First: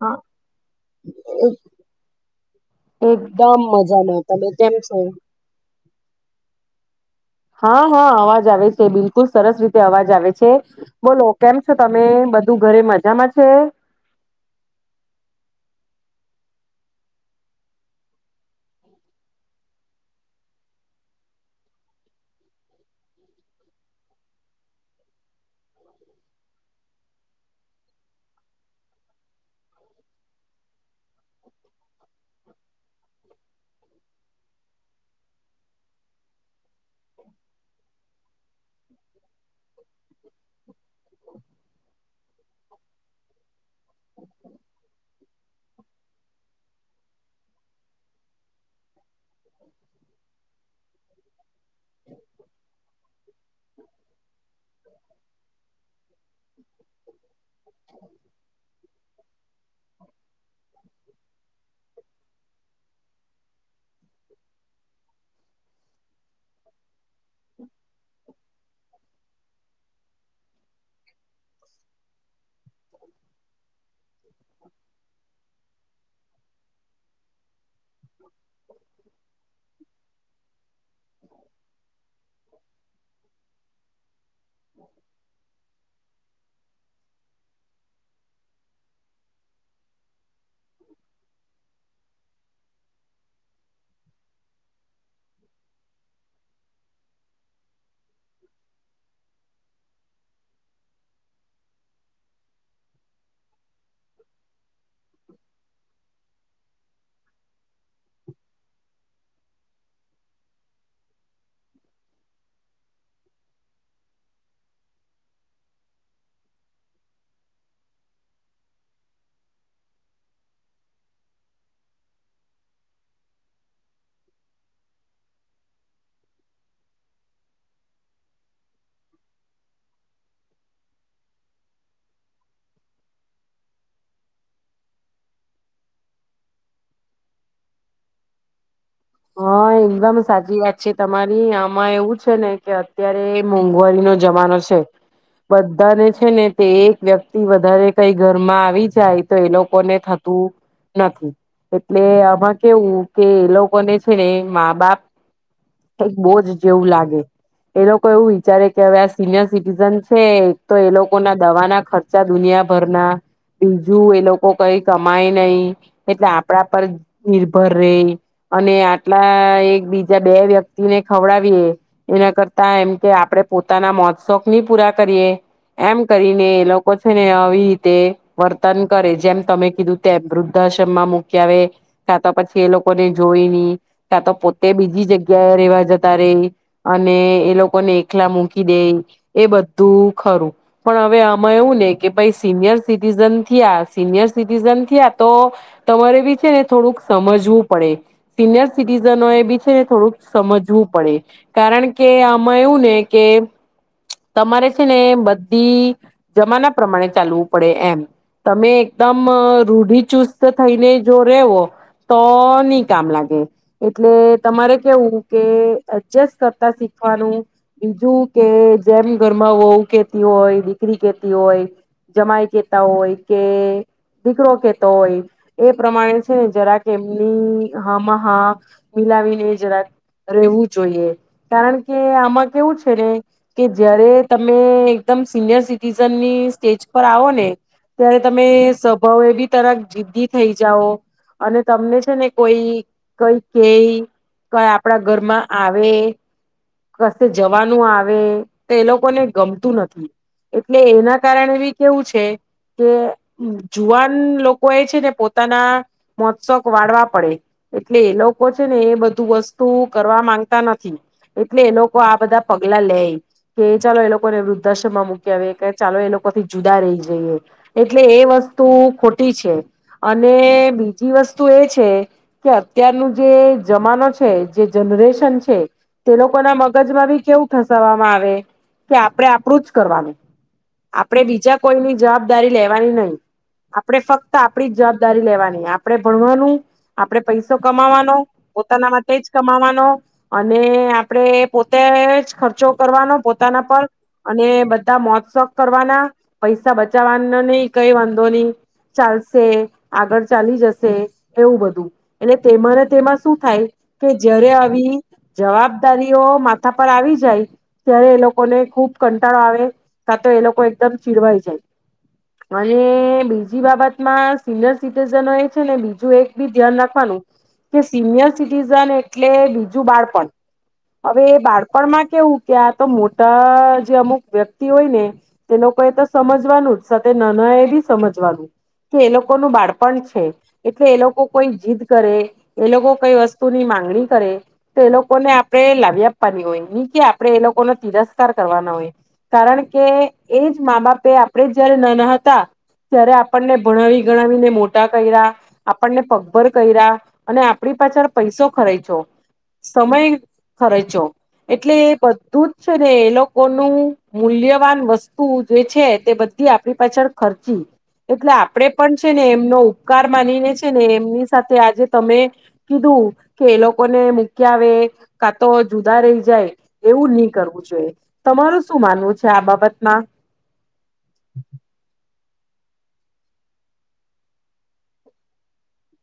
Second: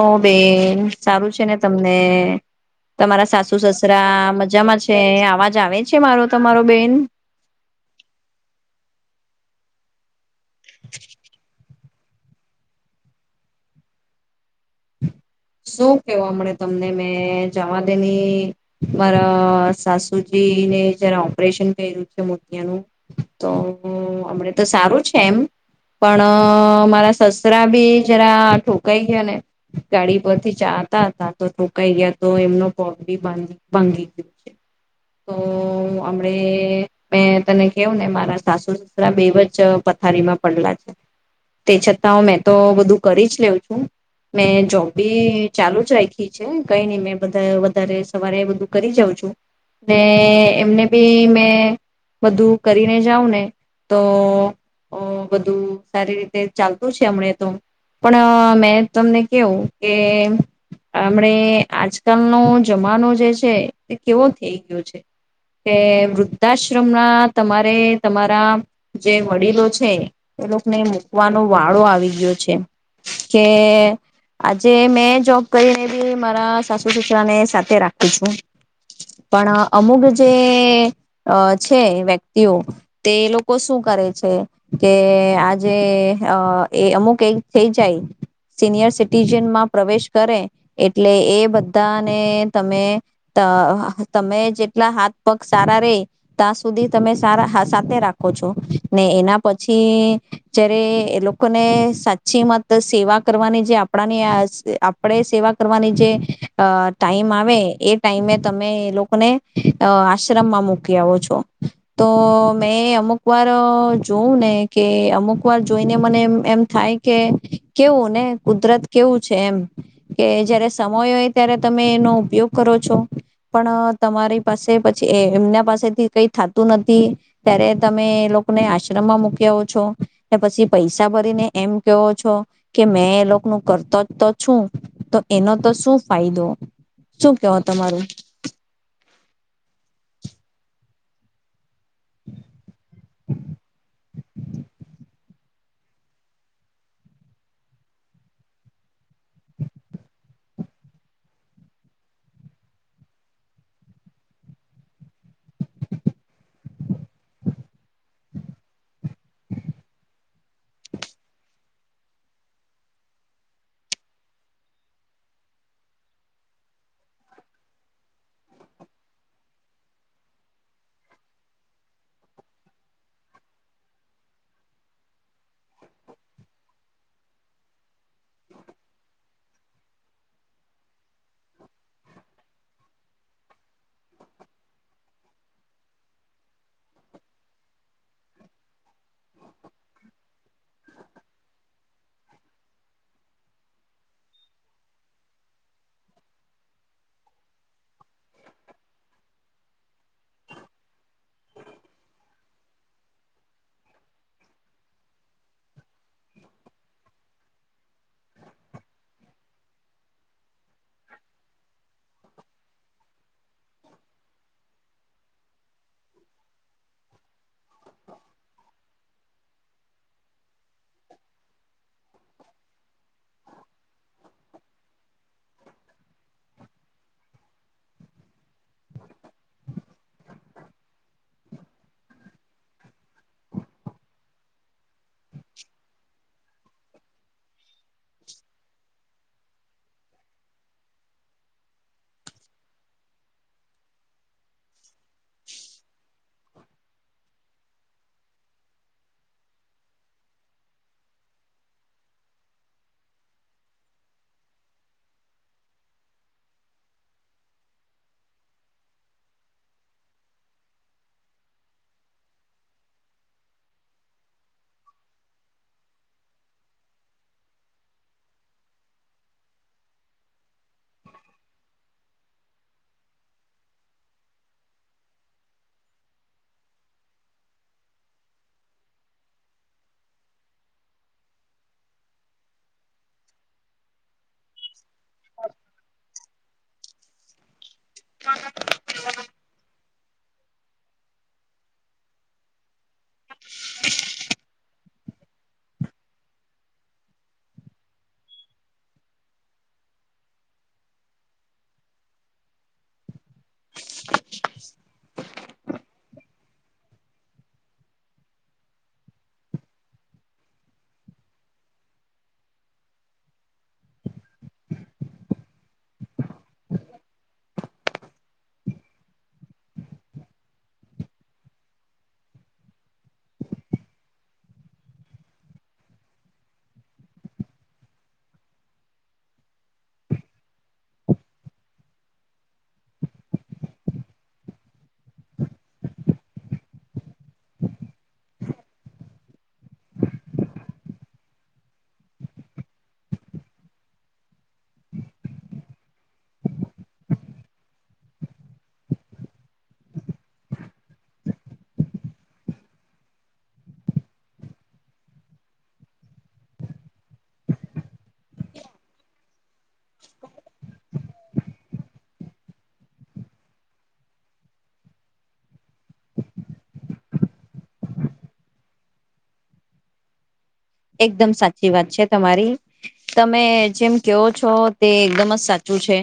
હા બેન સારું છે ને તમને તમારા સાસુ એકદમ સસરા મજામાં તમે કેમ મજામાં છે છો? આવાજ આવે છે મારો તમારો બેન હા હા અવાજ આવે છે બિલકુલ સરસ રીતે અવાજ આવે બોલો કેમ છો તમે બધું ઘરે મજામાં છે શું કેવાે તમને મેં જવા દેની મારા સાસુજીને જરા ઓપરેશન કર્યું છે મોતિયાનું તો અમને તો સારું છે એમ પણ મારા સસરા બી જરા ઠોકાઈ ગયા ને ગાડી પરથી ચાતા હતા તો ટોકાઈ ગયા તો એમનો પગ ગાડી પરથી જાતા હતા તો ઠૉકાય ગયા તો એમનો. પ ગ ભંગી ગયયો છે તો હમણે મેં તને કેવું ને મારા સાસુ સસરા બે વ જ પથારીમાં પડેલા છે તે છતાં હ મેં તો બધું કરી જ લેઉં છું મેં જોબ બી ચાલુ જ રાખી છે કઈ નહી મેં બધા વધારે સવારે બધું કરી જાઉં છું ને એમને બી મેં બધું કરીને જાઉં ને તો બધું સારી રીતે ચાલતું છે હમને તો પણ મેં તમને કેવું કે આમણે આજકાલનો જમાનો જે છે એ કેવો થઈ ગયો છે કે વૃદ્ધાશ્રમમાં તમારે તમારા જે વડીલો છે એ લોકોને મૂકવાનો વાળો આવી ગયો છે કે આજે મેં જો કઈને બી મારા સાસુ સુુસરા ને સાથે રાખ [inaudible] પછું પણ અમુક જ જે છે વ્યક્તિઓ તે લોકો શું કરે છે કે આજે અહ એ અમુક એક થઇ જાય સિનિયર સિટીઝનમાં પ્રવેશ કરે એટલે એ બધાને તમે તમે જેટલા હાથ પગ સારા રે ત્યાં સુધી તમે સારા સાથે રાખો છો, ને એના પછી જય્યારે લોકોને સાચી મત સેવા કરવાની જે આપ આપણાની આપડે સેવા કરવાની જે અ ટાઈમ આવે એ ટાઈમે તમે એ લોકોને આશ્રમમાં મૂકી આવો છો, તો મેં અમુક વાર જોવું ને કે અમુક વાર જોઈને મને એમ થાય કે કેવું ને કુદરત કેવું છે એમ, કે જયારે સમય હોય ત્યારે તમે એનો ઉપયોગ કરો છો, પણ તમારી પાસે પછી એમના પાસેથી કઈ થતું નથી, ત્યારે તમે એ લોકોને આશ્રમમાં મૂક આવ છો કે પછી પૈસા ભરીને એમ કેવો છો કે મેં એ લોકોનું કરતો જ તો છું, તો એનો તો શું ફાયદો શું કેવો તમારું? હા, એકદમ સાચી વાત છે, તમારી એમાં એવું છે ને કે અત્યારે મોંઘવારીનો જમાનો છે. બધાને છે ને તે એક વ્યક્તિ વધારે કઈ ઘરમાં આવી જાય તો એ લોકોને થતું નથી, એટલે આમાં કેવું કે એ લોકોને ને મા બાપ એક બોજ જેવું લાગે, એ લોકો એવું વિચારે કે હવે આ સિનિયર સિટીઝન છે તો એ લોકો ના દવાના ખર્ચા દુનિયાભરના, બીજું એ લોકો કઈ કમાય નઈ એટલે આપડા પર નિર્ભર રે અને એટલા એક બીજા બે વ્યક્તિને ખવડાવીએ એના કરતા એમ કે આપડે પોતાના મોતશોક ની પૂરા કરીએ એમ કરીને એ લોકો છે ને આવી રીતે વર્તન કરે, જેમ તમે કીધું તેમ વૃદ્ધાશ્રમમાં મૂકી આવે, કા તો પછી એ લોકોને જોઈ ની કા તો પોતે બીજી જગ્યાએ રહેેવા જતા રે અને એ લોકોને એકલા મૂકીદે એ બધું ખરું, પણ હવે આમાં એવું ને કે ભાઈ સિનિયર સિટીઝન થયા સિનિયર સિટીઝન થયા તો તમારે બી છે ને થોડુંક સમજવું પડે, સિનિયર સિટીઝનો એ બી છે ને થોડુંક સમજવું પડે, કારણ કે આમાં એવું ને કે તમારે છે ને બધી જમાના પ્રમાણે ચાલવું પડે એમ, તમે એકદમ રૂઢિચુસ્ત થઈને જો રેવો તો નઈ કામ લાગે એટલે તમારે કેવું કે ચેસ કરતા શીખવાનું, બીજું કે જેમ ઘરમાં વહુ કેતી હોય, દીકરી કેતી હોય, જમાય કેતા હોય, કે દીકરો કેતો હોય, એ પ્રમાણે છેને જરા કે એમની હામાં હા મિલાવીને જરાક રહેવું જોઈએ, કારણ કે આમાં કેવું છે ને કે જયારે તમે એકદમ સિનિયર સિટીઝનની સ્ટેજ પર આવો ને ત્યારે તમે સ્વભાવ એ બી તર જિદદી થઈ જાઓ અને તમને છે ને કોઈ કઈ કઈ કે, કોઈ આપડા ઘરમાં આવે, કશે જવાનું આવે તો એ લોકોને ગમતું નથી, એટલે એના કારણે એ કેવું છે કે જુવાન લોકો એ છે ને પોતાના મોત્સોક વાળવા પડે, એટલે એ લોકો ને એ બધું વસ્તુ કરવા માંગતા નથી, એટલે એ લોકો આ બધા પગલા લે કે ચાલો એ લોકોને વૃદ્ધાશ્રમમાં મૂક આવે, કે ચાલો એ લોકો થી જુદા રહી જઈએ, એટલે એ વસ્તુ ખોટી છે અને બીજી વસ્તુ એ છે કે અત્યારનું જે જમાનો છે જે જનરેશન છે તે લોકો ના મગજમાં બી કેવું થસવામાં આવે કે આપડે આપડુ જ કરવાનું, આપડે બીજા કોઈની જવાબદારી લેવાની નઈ, આપડે ફક્ત આપડી જવાબદારી લેવાની આપડે ભણવાનું, આપડે પૈસો કમાવાનું પોતા માટે જ કમાવાનો અને આપડે પોતે જ ખર્ચો કરવાનો પોતાના પર અને બધા મોજ શોખ કરવાના, પૈસા બચાવવાનો નઈ, કઈ વાંધો નઈ ચાલશે આગળ ચાલી જશે એવું બધું એટલે તેમને તેમાં શું થાય કે જ્યારે આવી જવાબદારીઓ માથ થા પર આવી જાય ત્યારે એ લોકોને ખુબ કંટાળો આવે, કા તો એ લોકો એકદમ ચીડવાઈ જાય અને બીજી બાબતમાં સિનિયર સિટીઝનો એ છે ને બીજું એક બી ધ્યાન રાખવાનું કે સિનિયર સિટીઝન એટલે બીજું બાળપણ. હવે એ બાળપણમાં કેવું કે આ તો મોટા જે અમુક વ્યક્તિ હોય ને તે લોકો એ તો સમજવાનું જ, સાથે નાના એ બી સમજવાનું કે એ લોકોનું બાળપણ છે એટલે એ લોકો કોઈ જીદ કરે એ લોકો કઈ વસ્તુની માંગણી કરે, તો એ લોકોને આપણે લાવી આપવાની હોય ની કે આપણે એ લોકોનો તિરસ્કાર કરવાના હોય કારણ કે એજ મા બાપે આપણે જયારે નાના હતા ત્યારે આપણને ભણાવી ગણાવીને મોટા કર્યા આપણને પગભર કર્યા અને આપડી પાછળ પૈસો ખરેચો, સમય ખરેર્ચો, એટલે એ બધું જ છે ને એ લોકોનું મૂલ્યવાન વસ્તુ જે છે તે બધી આપડી પાછળ ખર્ચી, એટલે આપણેે પણ છે ને એમનો ઉપકાર માનીને છે ને એમની સાથે આજે તમે કીધું કે એ લોકોને મૂક્યાવે, કાતો જુદા રહી જાય એવું ની કરવું જોઈએ, તમારું શું માનવું છે, આ બાબતમાં? એકદમ સાચી વાત છે તમારી. તમે જેમ કેવો છો તે એકદમ જ સાચું છે,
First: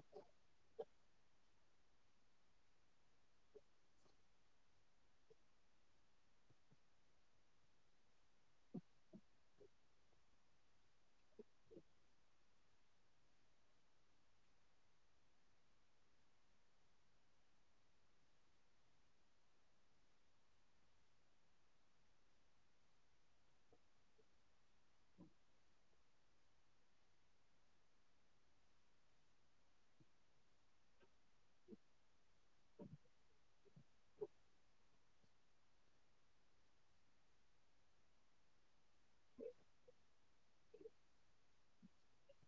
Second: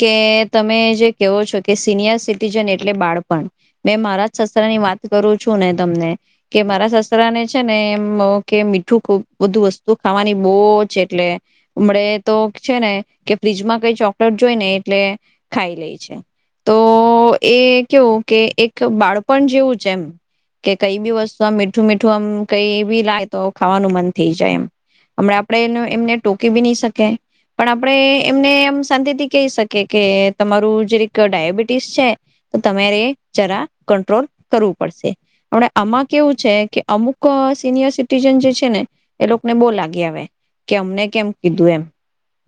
કે તમે જે કેહો છો કે સિનિયર સિટીજન એટલે બાળપણ, મેં મારા સસરા ની વાત કરું છું ને તમને કે મારા સસરા ને છે ને એમ કે મીું ખ બધું વસ્તુ ખાવાની બહુ જ એટલે હમડે તો છે ને કે ફ્રીજમાં કઈ ચોકલેટ જોઈ ને એટલે ખાઈ લે છે, તો એ કેવું કે એક બાળપણ જેવું છે એમ કે કઈ બી વસ્તુ આમ મીઠું મીઠું આમ કઈ બી લાય તો ખાવાનું મન થઈ જાય એમ. હમણા આપણે એમને ટોકી બી નહી શકે પણ આપણે એમને એમ શાંતિથી કહી શકે કે તમારું જક ડાયાબિટીસ છે, તો તમારે જરા કંટ્રોલ કરવું પડશે, આમાં કેવું છે કે અમુક સિનિયર જે છે ને એલોકો ને બોવ લાગી આવે કે અમને કેમ કીધું એમ,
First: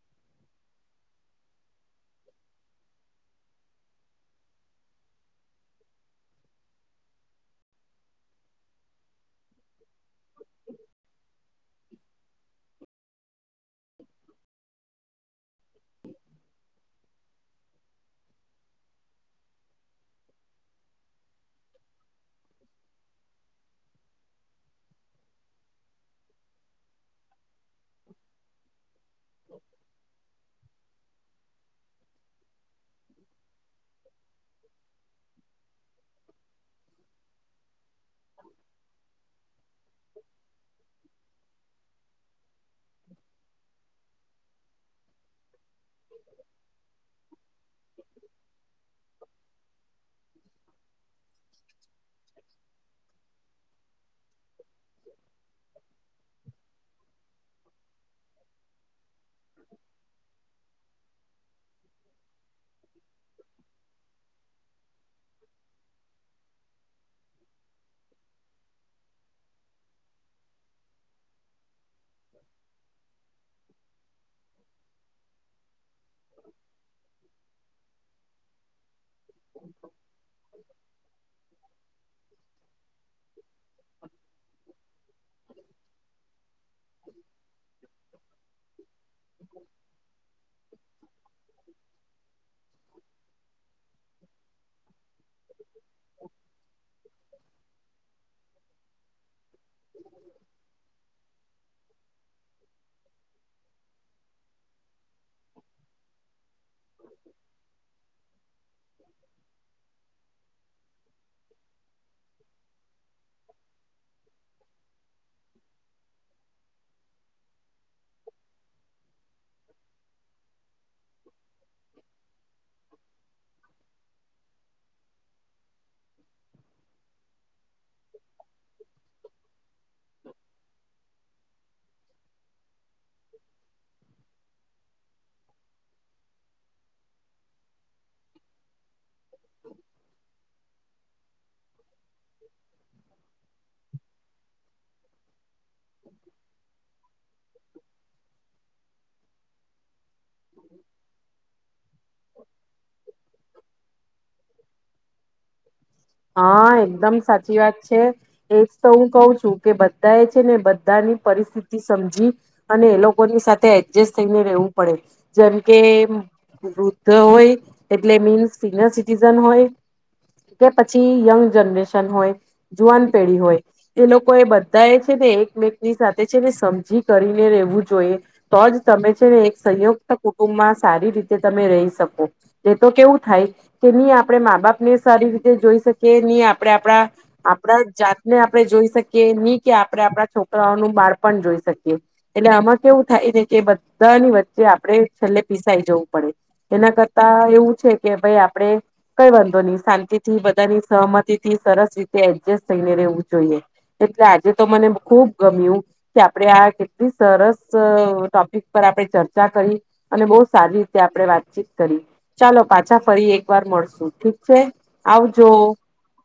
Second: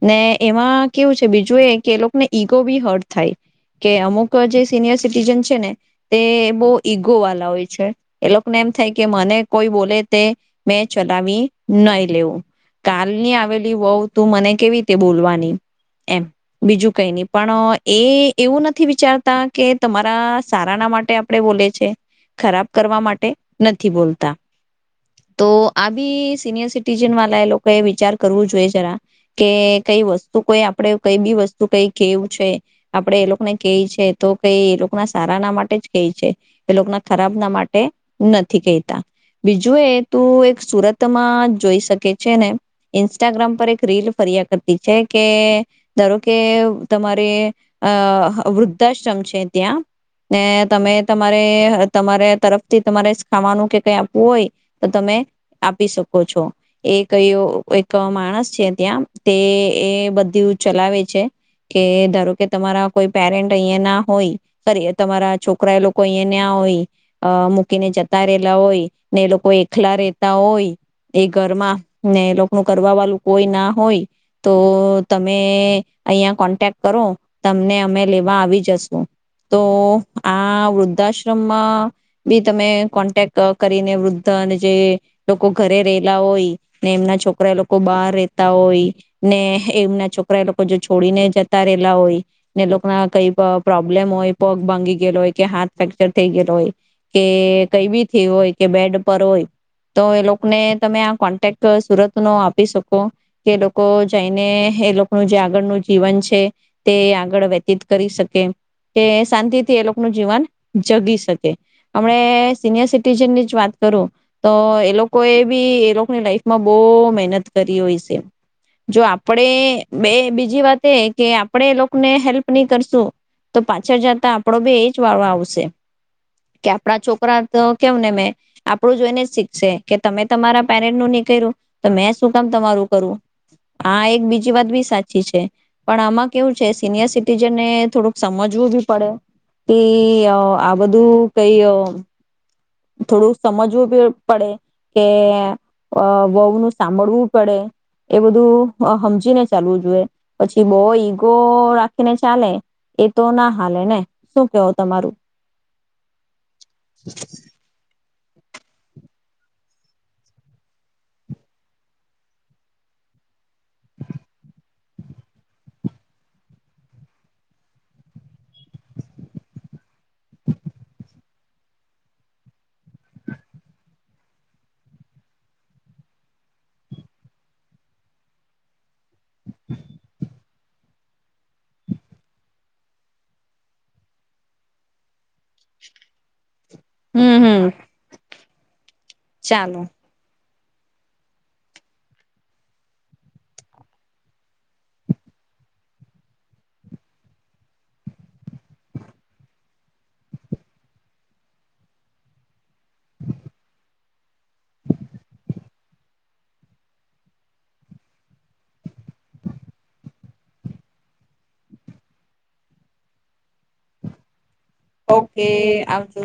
ને એમાં કેવું છે બીજું એ કે એ લોકોને ઈગો બી હટ થાય, કે અમુક જે સિનિયર સિટીન છે ને તે બહ ઈગો વાલા હોય છે, એ લોકોને એમ થાય કે મને કોઈ બોલે તે મેં ચલાવી નઈ લેવું. કાલની આવેલી વહવ તું મને કેવી રીતે બોલવાની એમ, બીજું કઈ ની પણ એ એવું નથી વિચારતા કે તમારા સારાના માટે આપણે બોલે છે, ખરાબ કરવા માટે નથી બોલતા. તો આભી સિનિયર સિટીજન વાલા એ લોકો ક વિચાર કરવું જોઈએ જરા કે કઈ વસ્તુ કોઈ આપડે કઈ બી વસ્તુ કઈ કેવું છે, આપડે એ લોકોને ક છે તો કઈ એ લોકોના સારા ના માટે જ ક છે, એ લોકો ના ખરાબ ના માટે નથી કહેતા બીજું એ તું એક સુરતમાં જોઈ શકે છે ને ઇન્સ્ટાગ્રામ પર એક રીલ ફરિયા કરતી છે, કે ધારો કે તમારે અ વૃદ્ધાશ્રમ છે ત્યાં ને તમે તમારે તમારે તરફથી તમારે ખાવાનું કે કઈ આપવું હોય તો તમે આપી શકો છો, એ કયો એક માણસ છે ત્યાં તે એ બધું ચલાવે છે કે ધારો કે તમારા કોઈ પેરેન્ટ અહિયાં ના હોય, તમારા છોકરા એ લોકો અહીયા ના હોય, મૂકીને જતા રહેલા હોય, ને એ લોકો દખલા રહેેતા, હોય એ ઘરમાં ને એ લોકો નું કરવા વાળું કોઈ ના હોય, તો તમે અહીંયા કોન્ટેક્ટ કરો. તમને અમે લેવા આવી જશુ, તો આ વૃદ્ધાશ્રમમાં, બી તમે કોન્ટેક કરીને વૃદ અને જે, લોકો ઘરે રેલા હોય ને એમના છોકરા એ લોકો બહાર રેતા હોય. ને એમના છોકરા એ લોકો જો છોડીને જતા રહેલા હોય, ને લોકો ના કઈ પ્રોબ્લેમ હોય પગ ભાંગી ગયેલો હોય કે હાથ ફ્રેક્ચર થઈ ગયેલો હોય, કે કઈ બી થઈ હોય કે બેડ પર હોય, તો એ લોકોને તમે આ કોન્ટેક્ટ સુરત નો આપી શકો, કે એ લોકો જઈને એ લોકો જે આગળનું જીવન છે, તે આગળ વ્યતીત કરી શકે કે શાંતિથી એ લોકોનું જીવન જગી શકે, હમણા સિનિયર સિટીઝન ની જ વાત કરું, તો એ લોકો એ બી એ લોકોની લાઈફમાં બહ મહેનત કરી હોય છે, જો આપણેે બે બીજી વાત એ કે આપણેે એ લોકોને હેલ્પ નહી કરશું, તો પાછળ જતા આપડો બી એ જ વાળ આવશે, કે આપડા છોકરા તો કેવને મે આપડું જોઈને શીખશે કે તમે તમારા પેરેન્ટ નું નીક્યું, તો મેં શું કામ તમારું કરું, હા એક બીજી વાત બી સાચી છે, પણ આમાં કેવું છે સિનિયર સિટીઝનને થોડુંક સમજવું બી પડે, કે આ બધું કઈ થોડું સમજવું પડે કે, વહુ ન સાંભળવું પડે, એ બધું સમજીને ચાલવું જોઈએ પછી બહ ઈગો રાખીને ચાલે એ તો ના હાલે ને શું કેવો તમારું? હા એકદમ સાચી વાત છે, એજ તો હું કઉ છું કે બધા એ છે ને બધાની પરિસ્થિતિ સમજી, અને એ લોકોની સાથે એડજસ્ટ થઈને રેવું પડે, જેમ કે વૃદ્ધ હોય એટલે મી સિનિયર સિટીઝન હોય, કે પછી યંગ જનરેશન હોય, જુવાન પેઢી હોય, એ લોકો એ બધા એ છે ને એકમેકની સાથે છે ને સમજી કરીને રહેેવું જોઈએ, તો જ તમે છે ને એક સંયુક્ત કુટુંબમાં સારી રીતે તમે રહી શકો, એ તો કેવું થાય, કેની આપણે મા બાપ ને સારી જોઈ શકી નહી આપ આપણે આપણા, હમ હમ આપણા જાત ને આપણે જોઈ શકીએ. કે નહી કે ચાલો આપડે આપણા છોકરા નું બાળ પણ જોઈ શકીએ, એટલે આમાં કેવું થાય છે કે બધાની વચ્ચે આપડણે છેલ્લે પીસાઈ જવું પડે, એના કરતા એવું છે કે ભાઈ આપડે, કઈ વાંધો નહી શાંતિ થી બધાની સહમતી થી સરસ રીતે એડજસ્ટ થઈને રહેવું જોઈએ, એટલે આજે તો મને ખુબ ગમ્યું, કે આપડણે આ કેટલી સરસ ટોપિક પર આપણે ચર્ચા કરી, અને બહુ સારી રીતે આપણે વાતચીત કરી, ચાલો પાછા ફરી એક વાર મળશું ઠીક છે. ઓકે આવજો આવજો.